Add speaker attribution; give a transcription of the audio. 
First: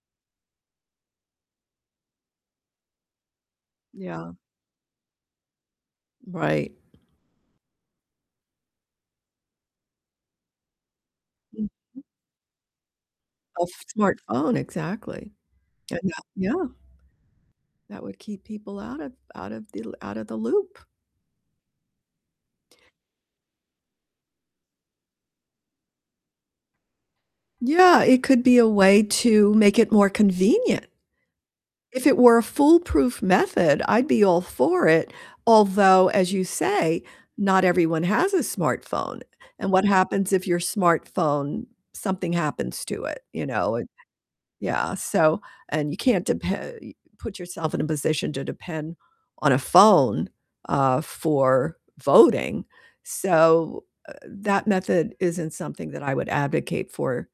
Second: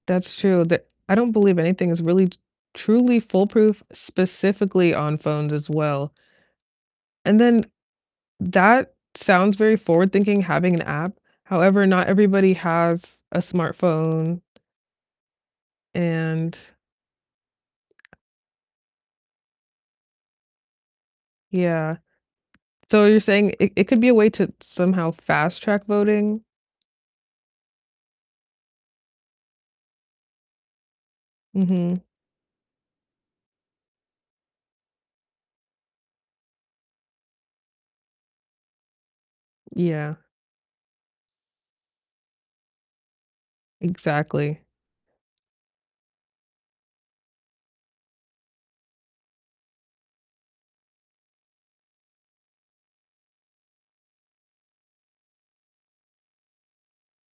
Speaker 1: That's true, they're I don't believe anything is really t truly foolproof,
Speaker 2: Yeah.
Speaker 1: specifically on phones as well.
Speaker 2: Right.
Speaker 1: And then, that sounds very forward-thinking, having an app, however,
Speaker 2: Mhm.
Speaker 1: not everybody has a
Speaker 2: A f
Speaker 1: smartphone
Speaker 2: smartphone, exactly, and that Yeah.
Speaker 1: and
Speaker 2: That would keep people out of out of the out of the loop.
Speaker 1: Yeah, so, you're saying it it could be a way to somehow fast-track voting?
Speaker 2: Yeah, it could be a way to make it more convenient.
Speaker 1: Mhm.
Speaker 2: If it were a foolproof method, I'd be all for it, although, as you say, not everyone has a smartphone, and what
Speaker 1: Yeah.
Speaker 2: happens if your smartphone something happens to it, you know, it
Speaker 1: Exactly.
Speaker 2: yeah, so and you can't depe y put yourself in a position to depend on a phone, uh, for voting, so, uh, that method isn't something that I would advocate for.